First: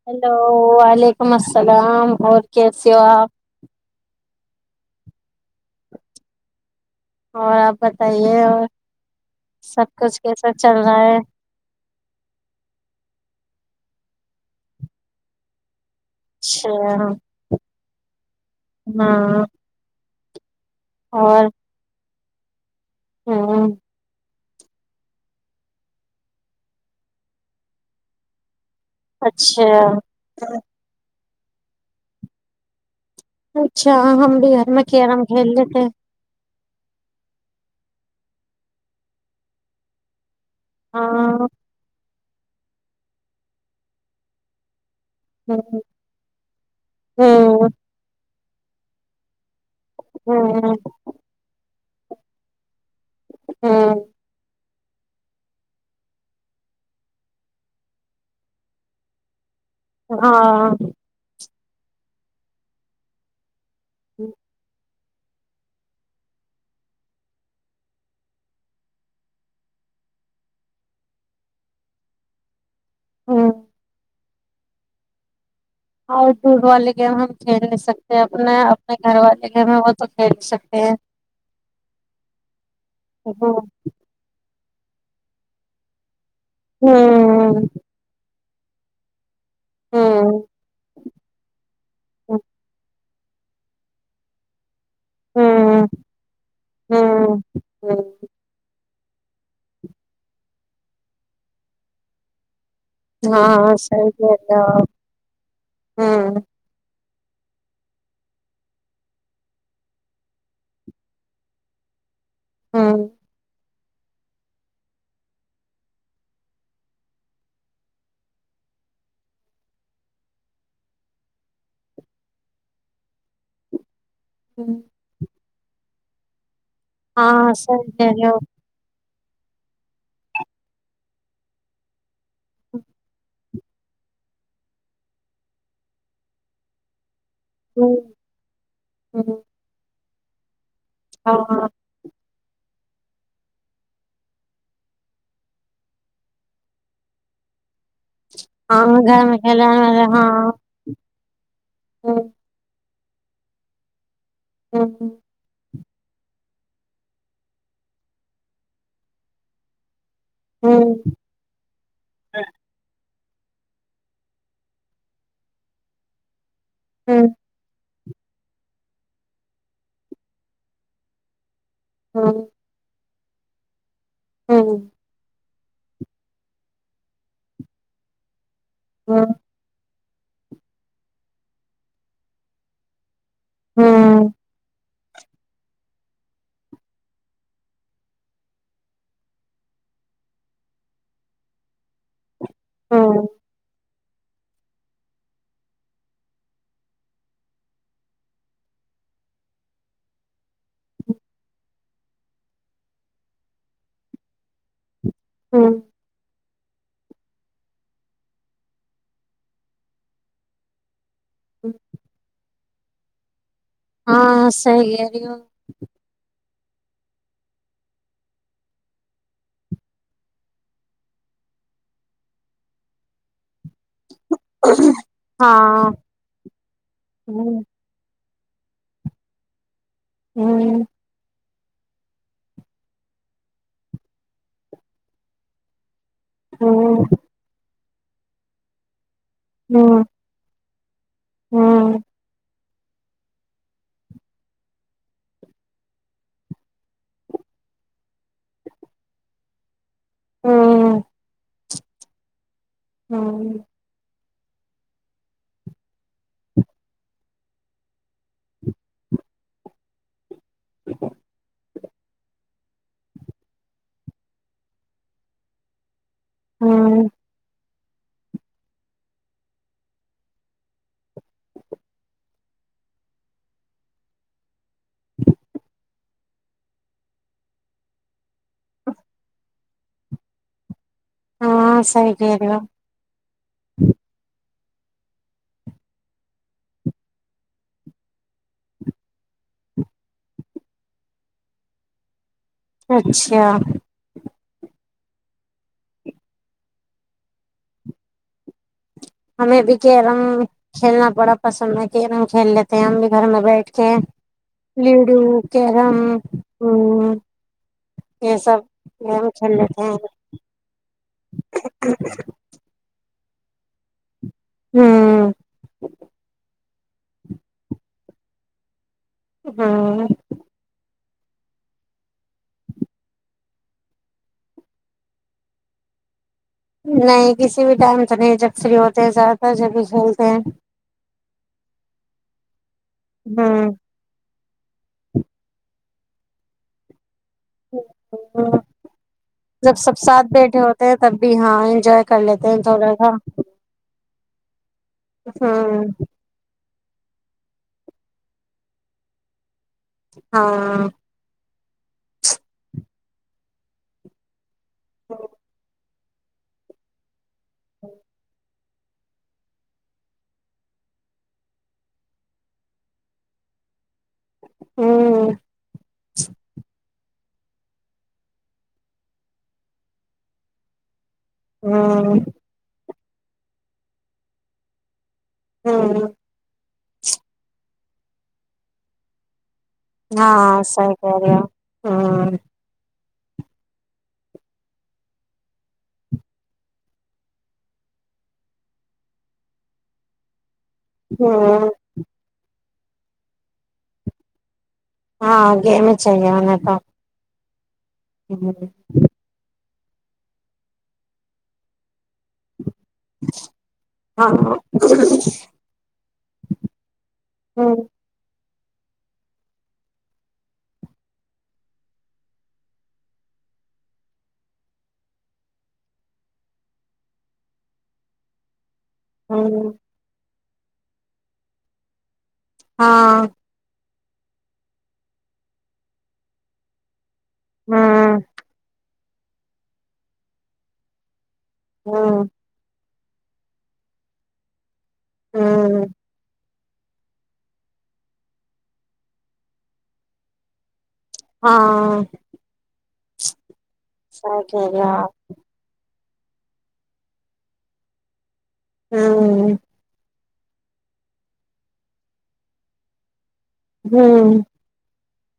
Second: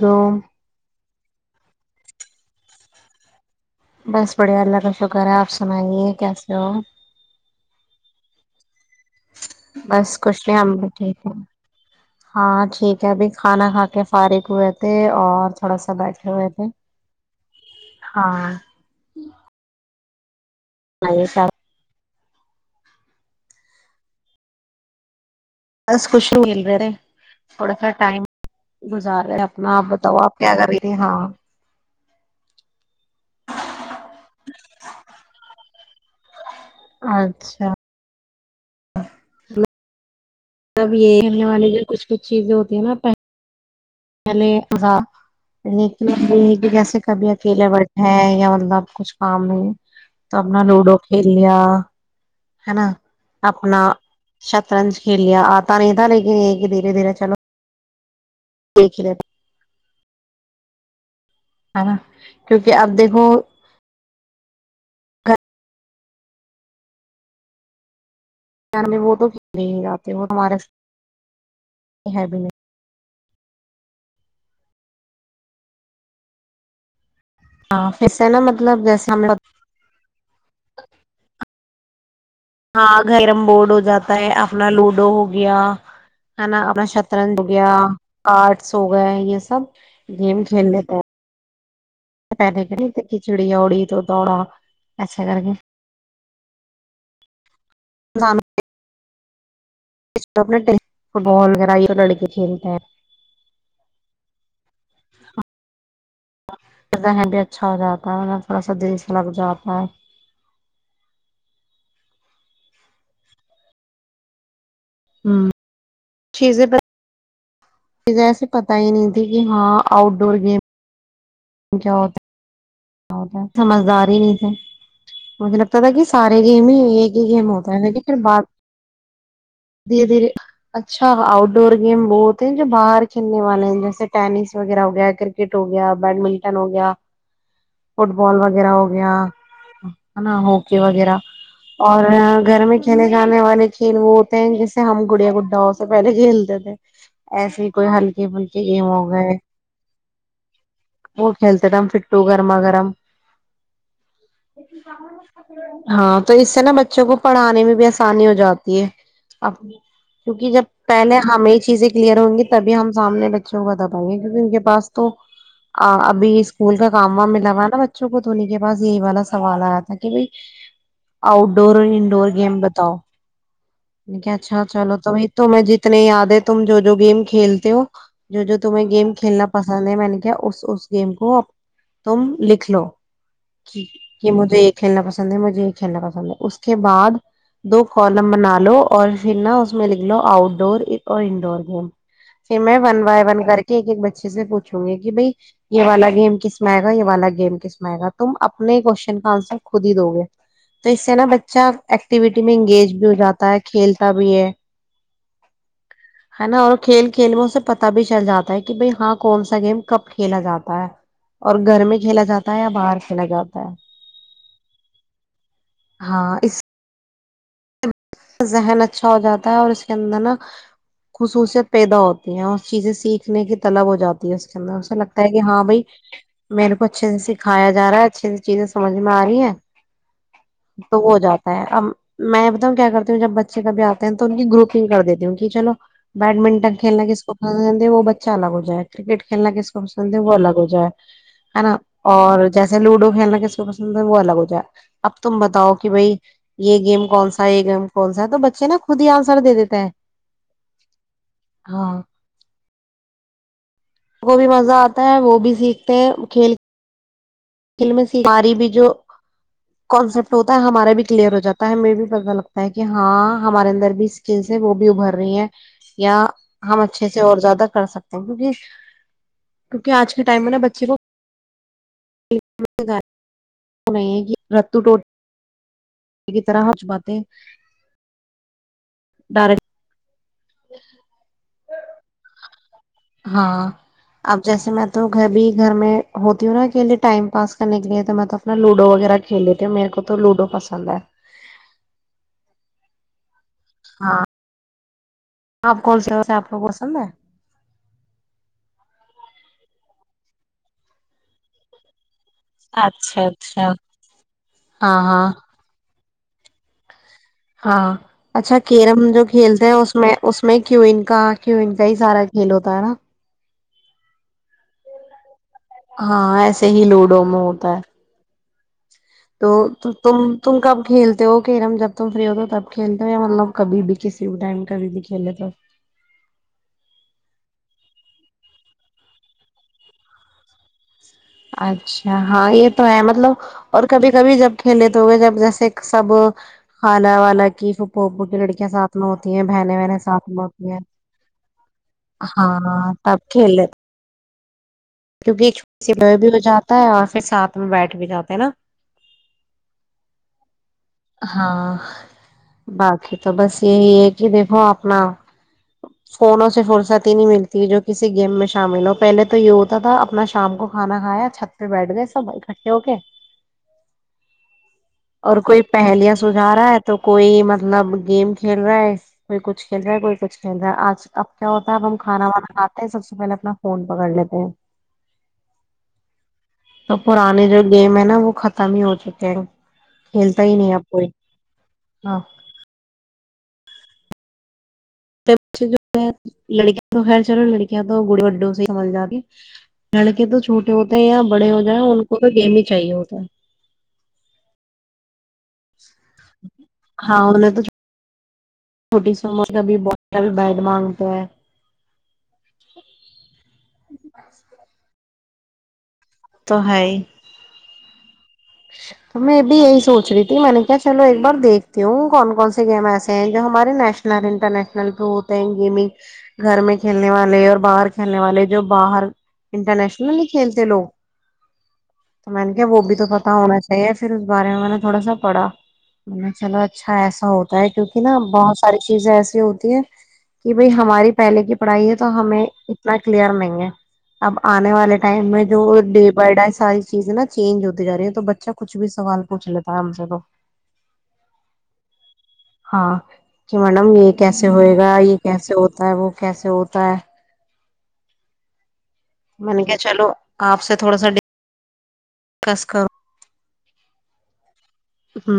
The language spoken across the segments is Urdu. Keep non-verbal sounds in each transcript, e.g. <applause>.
جو ہیلو ولیکم ولیکم السلام اور کیسے ہو آپ بس بڑھیا اللہ کا شکر ہے آپ سے سنائیے کیسے ہو اور آپ بتائیے اور سب بس کچھ کیسا نہیں چل ہمب رہا ٹھیک ہے ہاں ٹھیک ہے ابھی کھانا کھا کے فارغ ہوئے تھے اور تھوڑا سا بیٹھے ہوئے تھے اچھا ہاں <inaudible> نہیں یہ اور سب <inaudible> بس کچش نہیں مل رہا تھے تھوڑا سا ٹائم گزار رہ اچھا اپنا آپ بتاؤ آپ کیا کریں گے ہاں اچھا ہم بھی گھر میں کیرم کھیل لی تھے اچھا تب یہ رہنے ہاں والے جو کچھ جو چیزیں ہوتی ہیں نا پلے ہا ہ لیکن یہ ہے کہ جیسے کبھی ہ اکیلاے بٹ ہے یا ب کچھ کام نہیں ہ تو ہم نے لوڈو کھیلیا ہے نا ہ اپنا ش سرنج کھیل لیا آتا نہیں تھا لیکن یہ کہ دھیرے دھیرے چلو دیکھی ل ہاں ہے نا کیونکہ آپ دیکھو <inaudible> ان میں وہ تو کھیلے ہی جاتے وہ تمہارے ہے بھی نہیں <inaudible> ہ وال ل گاں کھیل نہیں پھر سکتے سے نا اپنا مطلب اپنے جیسے گھر ہمیں والے گھر میں وہ تو کھیل سکتے ہیں ہاں گیرم بورڈ ہو جاتا ہے اپنا لوڈو ہو گیا ہے نا اپنا ہ شطرنج گیا کاٹ س ہوگا ہے سب ہ گیم کھیل لیتے ہیں ساری کھچڑی اوڑی تو دوڑا اچھا کر کے ہ ہ ہ اپ فٹ بال وغیرہ یہ لڑک کھیلتے ہیں ہاں سی ہوں بھی اچھا ہو جاتا ہے تھوڑا سا دل لگ جاتا ہے ہاں ہوں چیزیں پر مھیں ایسے پتا ہی نہیں تھی کہ ہاں آؤٹ ڈور گیم کیا سمجھدار نہیں تھے ہوں مطلب پتتا کہ سارے گیم ہی ایک ہی گیم ہاں ہوتا ہے صحیح لیکن کہہ پھر رہے ہو بات دھیرے دھیرے اچھا آؤٹ ڈور گیم وہتے ہیں جو باہر کھیلنے والے ہیں جیسے ٹینس وغیرہ ہو گیا کرکٹ ہو گیا بیڈمنٹن ہو گیا ہوں فٹ بال وغیرہ ہو گیا ہوں ہو وغیرہ ہاں اور گھر میں کھیلے جانے والے کھیل وہ ہوتے ہیں جسے ہم گڑیا گڈا سے پہلے کھیلتے تھے ایسے ہی کوئی ہلکے پھلکے گیم ہو گھر میں کل والا ہاں اور ہیلت فٹ ہوں ہوگا مکرم یہ ہوں سامانس کا پ ہاں تو اس سے نا بچوں کو پڑھانے میں بھی آسانی ہو جاتی ہے کیوںکہ جب ہوں پہلے ہمیں چیزیں کلیئر ہوں گی تبھی ہم سامنے ائیں گے کیکہ ان کے پاس تو ابھی اسکول کا کام ہوں ملاوا بوں کو دھونے کے باس یہی والا سوال آیا تھا کہ ڈور اور انڈور ہوں گیم بتاؤ <inaudible> نیک اچھا ہوں چلو تو تمہیں جتنے یاد ہے تم جو جو گیم کھیلتے ہو جو جو تمہیں گیم ہوں کھیلنا پسند ہے میں نے کیا اس اس گیم کو تم لکھ لو <inaudible> یہ ہوں مجھے ایک کھیلنا پسند ہے مجھے یہ کھیلنا پسند ہے اس کے بعد دو کالم بنا لو اور پھر نا اس میں لکھ لو آؤٹ ڈور اور انڈور گیم پھر میں ون وائے ہوں ون کر کے ایک ایک بچے اچھے سے پوچھوں گی کہ بھائی یہ والا گیم کس مئے گا یہ والا گیم کسمئے گا تم اپنے کوشن کا آنسر خود ہی دو گے تو اس سے نا بچہ ایکٹیویٹی میں انگیج بھی ہو جاتا ہے کھیلتا بھی ہے ہاں ہے نا اور کھیل کھیل میں سے پتا بھی چل جاتا ہے کہ بھائی ہاں کون سا گیم کب کھیلا جاتا ہے اور گھر میں کھیلا جاتا یا باہر سے لگا ہاں صیح رہ ہاں اس ذہن اچھا ہو جاتا ہے اور اس کے اندر نا خصوصیت پیدا ہوتی ہے اور چیزیں سیکھنے کی طلب ہو جاتی ہے اس کے اندر اسسا لگتا ہے کہ ہاں بھائی میرے کو اچھے سے ہوں سکھایا جا رہا ہے اچھے سے چیزیں سمجھ میں آ رہی ہیں ہوں تو ہو جاتا میں کیا کرتی ہوں جب بچے کبھی آتے ہیں تو ان کی گروپنگ کر دیتی ہوں کہ چلو بیڈمنٹن کھیلنا ہوں کس کو وہ بچہ الگ ہو جائےا کرکٹ کے کھیل ل کے سب س ہوں ب لگ جا ہے ہے نا ہوں اور جیسے لوڈو کھیلنا کس کو پسند ہے وہ الگ ہو جائے اب تم بتاؤ کہ بھائی یہ گیم کون سا اام کون سا ہے تو بچے نا خود ہی آنسر دے دیتا ہے ہوں ہاں ہاں کو بھی مزہ آتا ہے وہ بھی سیکھتے ہیں کھیل ف س ہماری بھی جو کانسپٹ ہوتا ہے ہمارا بھی کلیئر ہواتا ہے ہمیں بھی پتہ لگتا کہ ہاں ہمارے اندر بھی اسکلس ہے وہ بھی ابھر رہی ہیں یا ہم ہوں اچھے سے اور زیادہ کر سکتے ہیں کیک کیونکہ آج کے ٹائم میں نا بچے کو م گار <unintelligible> نہیں ہے کہ رتو ٹو کی طرح ہچ باتیں ڈر ا <unintelligible> ہاں سیحری ہاں اب جیسے میں تو گھر بھی گھر میں ہوتی ہوں نا اکلے ٹائم پاس کرنے کے لیے تو میں تو اپنا لوڈو وغیرہ کھیل لیتی ہوں میرے کو تو لوڈو پسند ہے اچھا کیا ہاں آپ کون س ہو سے آپ کو پسند ہے ہمیں بھی کہ رم کھیلنا بڑا پسند ہے کہ رم کھیل لیتے ہیں ہم بھی اچھا گھر میں بیٹھ اچھا کے ہاں لوڈو ہاں کیرم ہوں <inaudible> ہاں اچھا کیرم جو کھیل کھیلتے ہیں لیتے اس میں اس میں کیین کا کیین کا ہی سارا کھیل ہوتا ہے نا ہوں <inaudible> سے ہی لوڈو میں ہوتا ہے تو ہ تم تم کب کھیلتے تو وہ کہرم جب تم فری ہوتے ہو تب کھیلتے ہو یا مطلب کبھی بھی کسی بھی ٹائم کبھی بھی کھیلے تو ہو نہیں کسی بھی ٹائم سے نہیں جب فری ہوتے ہیں زیادہ تر جب بھی کھیلتے ہیں اچھا ہاں یہ تو ہے مطلب اور کبھی کبھی جب کھیلے تو ہو گئے جب جیسے سب خالا وال لکی پھپھوھو کی ہوں لڑکیاں ساتھ میں ہوتی ہیں بہنیں جب بہن سب ساتھ میں بیٹھے ہوتی ہیں ہوتے تب بھی ہاں انجوائے کر لیتے ہیں ہاں تھوڑا سا تب کھیل کیونکہ ایک چھوٹی ہوں س سے ب بھی ہو جاتا تا ہے اور پھر ساتھ میں بیٹھ بھی جاتے ہیں نا ہاں <inaudible> ہاں باقی تو بس یہی ہے کہ دیکھو آپ نہ <inaudible> فونوں سے فرصت ہی نہیں ملتی جو کسی گیم میں شامل ہو پہلے تو یو تا تھا اپنا شام کو کھانا کھایا چھت پہ بیٹھ گئے سب اکٹھے ہو کے ہوں اور کوئی پہلیا سجھا رہا ہے تو کوئی مطلب گیم کھیل رہا ہے کوئی کچھ کھیل رہا ہے کوئی کچھ کھیل رہا ہے آج اب کیا ہوتا ہےب ہم ہ کھانا وانا کھاتے ہیں سب سے سے پہلے اپنا فون پکڑ لیتے ہیں ہ تو پرانے جو گیم ہے نا وہ ختم ہی ہو چکے ہیں کھیلتا ہاں ہی نہیں اب کوئی سکری ہاں جو ہے لڑکیاں تو خیر چلو لڑکیاں تو گڑی اڈوں سے سبل جا گی لڑکے تو چھوٹے ہوتے ہیں ہ یا بڑے ہ ہو جائ ان کو تو گیمنگ چاہیے ہوگ ہاں گے میں ہی چاہیے ہونا تو ہاں انہیں تو ج چھوٹی سی <inaudible> عمر کبھی کبھی بیڈ مانگ تو ہے ہاںاں <inaudible> <inaudible> تو میں بھی یہی سوچ رہی تھی میں نے کیا چلو ایک بار دیکھتی ہوں کون کون سے گیم ایسے ہیں جو ہمارے نیشنل انٹرنیشنل پ ہوتے ہیں گیمنگ گھر میں کھیلنے والے اور باہر کھیلنے والے جو باہر انٹرنیشنل کلتے لو تو میں نے کہ کیا بوبی تو ہاں پت ا ہے پھر اس بارے میں نے تھوڑا سا پڑا نے چلو اچھا ایسا اچ ہوتا ہے کیونکہ نہا بہت سارے چیزیں ایسی ہوتی ہیں کہ بھائی ہماری پہلے کی ہوں پڑھائی ہے تو ہوں ہمیں اتنا کلیئر نہیں ہے اب آنے والے ٹائم میں جو ہوں ڈی بر ڈا ساری چیز نا چینج ہوتے ج رہی ہیں تو بچہ کچھ بھی سوال پوچھ لیتا ہے ہم سے تو ہاں ہاں کہ میڈم یہ صحیح کیسے کہہ ہوئے رہے گا ہو آپ یہ کیسے ہوتا ہے وہ کیسے ہوتا ہے م نے کہ چلو آپ سے تھوڑا ساکس کرو ہوں ہ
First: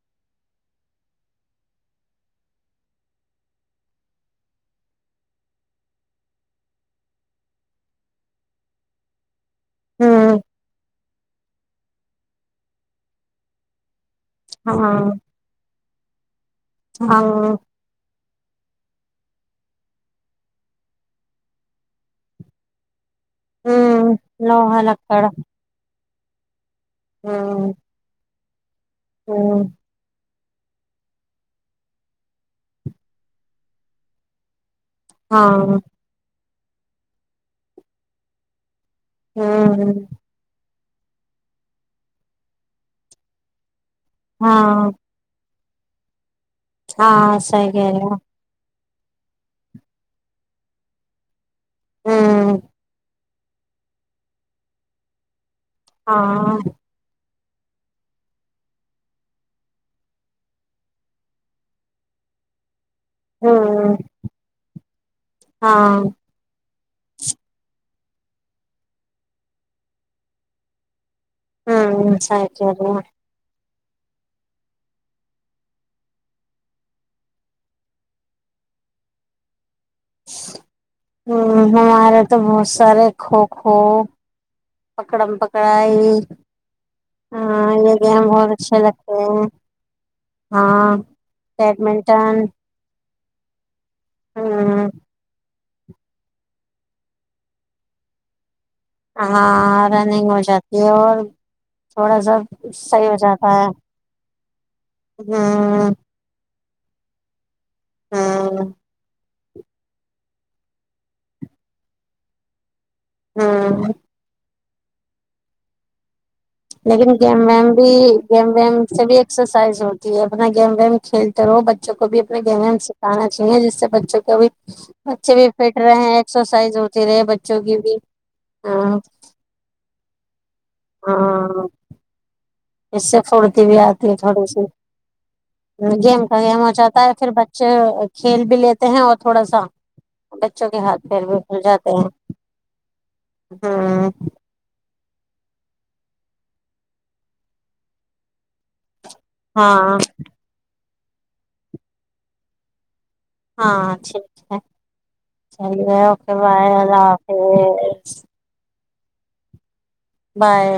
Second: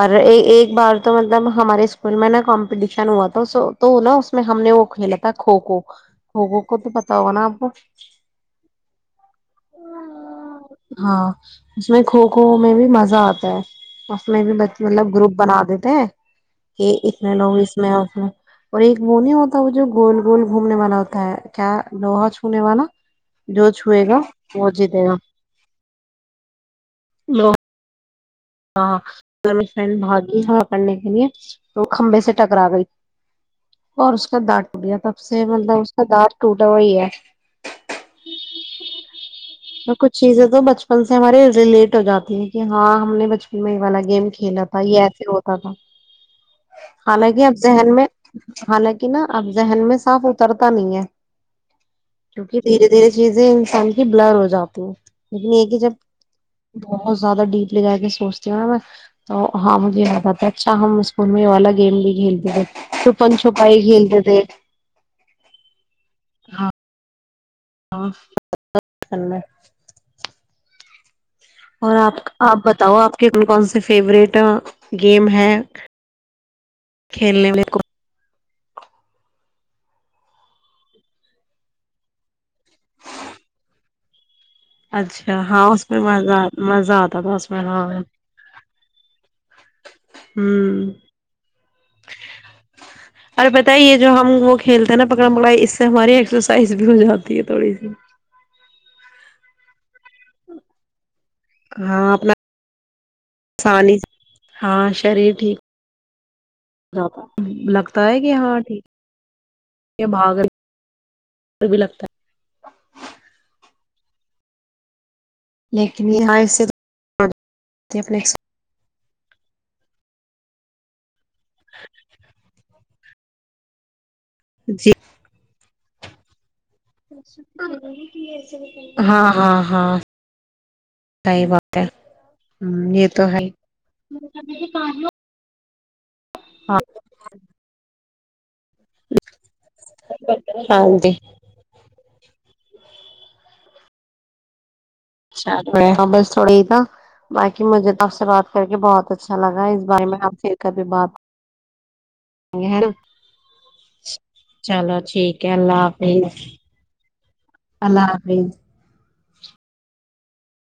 اور ایک بار تو مطلب ہمارے اسکول میں نا کمپٹیشن ہوا تھا تو نا اس میں ہم نے وہ کھیلا تھا کھکھو کھوکھو کو تو پتا ہوگا نا آپ ہوں ہاں اس میں کھوکھو میں بھی مزہ آتا <inaudible> اس میں بھی بچے مطلب ہاں گروپ بناےتے <inaudible> کہ ہاں اتنے لوگ اس میں اور اور ایک مونی ہوتا ہے وہ جو گول گول گھومنے والا ہوتا ہے کیا لوہا چھونے والا جو چھوئے ہوں گا وہ لوہا جی دے گا ہاں ہاں فن بہت ہاکڑنے کے لیے وہ کھمبے سے ٹکرا گئی اور اس کا دٹ پڑیا تب سے ہاں مطلب اس کا دانت ٹوٹا ہوا ہی ہے <inaudible> میں ہوں کچھ چیزیں تو بچپن <unintelligible> سے ہمارے ریلیٹ ہو جاتی ہیں کہ ہاں ہم نے بچثن <unintelligible> میںوالا لگے <unintelligible> گیم کھیلنا تھا ہاں یہ ایسے ہوتا <unintelligible> کابا <unintelligible> حالا ہاں کی اب صحیح کہہ ذہن رہے میں ہو حالانکہ نا اب ذہن میں صاف اترتا نہیں ہے <unintelligible> کیونکہ ہوں دھیرے دھیرے <unintelligible> چیزیں انسان کی بلر ہو جاتی ہیں لیکن ایک <unintelligible> جب ہاں بہت <unintelligible> زیادہ ڈیپ ل جا کے سوچتے <unintelligible> تو ہاں مجھے یاد آتا ہے اچھا ہم اسکول میں والا گیم بھی کھیلتے تھے <unintelligible> چپن چھپائی ہوں گھیلتے تھے ہاں ہاں <unintelligible> ہاںنا <unintelligible> اور آپ ہوں صحیح آپ کہہ رہی بتاؤ ہو آپ کین کون سے <unintelligible> فیورٹ گیم ہے کھیلنے والے کو <unintelligible> ہ ہمارے تو بہت سارے کھو کو <unintelligible> پکڑم اچھا ہاں اس میں پکڑائی مزہ مزہ آتا تھا اس میں ہاں یہ گیم بہت اچھے لگتے ہیں ہاں ہوں بیڈمنٹن اور بتاو <unintelligible> تا یہ جو ہم وہ ہ کھیلتے نا پکڑا پکڑا اس <unintelligible> ہماری ایکسرسائز بھی ہو جاتی ہے تھوڑی سی <unintelligible> ہاںاں <unintelligible> ٹینگ ہو جاتی ہے اور ہاں تھوڑا اپنا سا صحیح ہو جاتی ہے آسانی ہ <unintelligible> جاباب <unintelligible> لگتا ہے کہ ہاں ہوں ٹھیک <unintelligible> یہ بھاگل بھی لگتا ہے <unintelligible> ہاں <unintelligible> لیکن یہاں <unintelligible> لیکن گیم ویم بھی اپنے گیم ویم سے بھی ایکسرسائز ہوتی جی اپنا گیم گیم کیلتی <unintelligible> کرو بچوں کو بھی اپنے گہنے ان سے <unintelligible> سکھاناچاہیے جس سے بچوں کو <unintelligible> کبھی جی بچے بھی ف <unintelligible> رہے ہیں ایک سو <unintelligible> ہاں ہاں ہاں سی ہاں بات ہے ہ یہ اس سے تو ہے پھرتی ہاں جی تو ایم ہو ہاں جاتا ہے پھر بچے ک بے ہیں اور تھوڑا سا بچوں کے ہاں ہاتھ جی پیر بھی بھل جاتے ہیں ہوں اچ ہ بس تھوڑے ہی تھا باقی مجھے تو آپ سے بات کر کے بہت اچ اچھا لگا اس ہاں بارے میں آپ پھر کبھی بات ہےا ہاں ٹھیک ہے ٹھیک اللہ ہے اوکے حافظ بائے اللہ حافظ اللہ حافظ بائے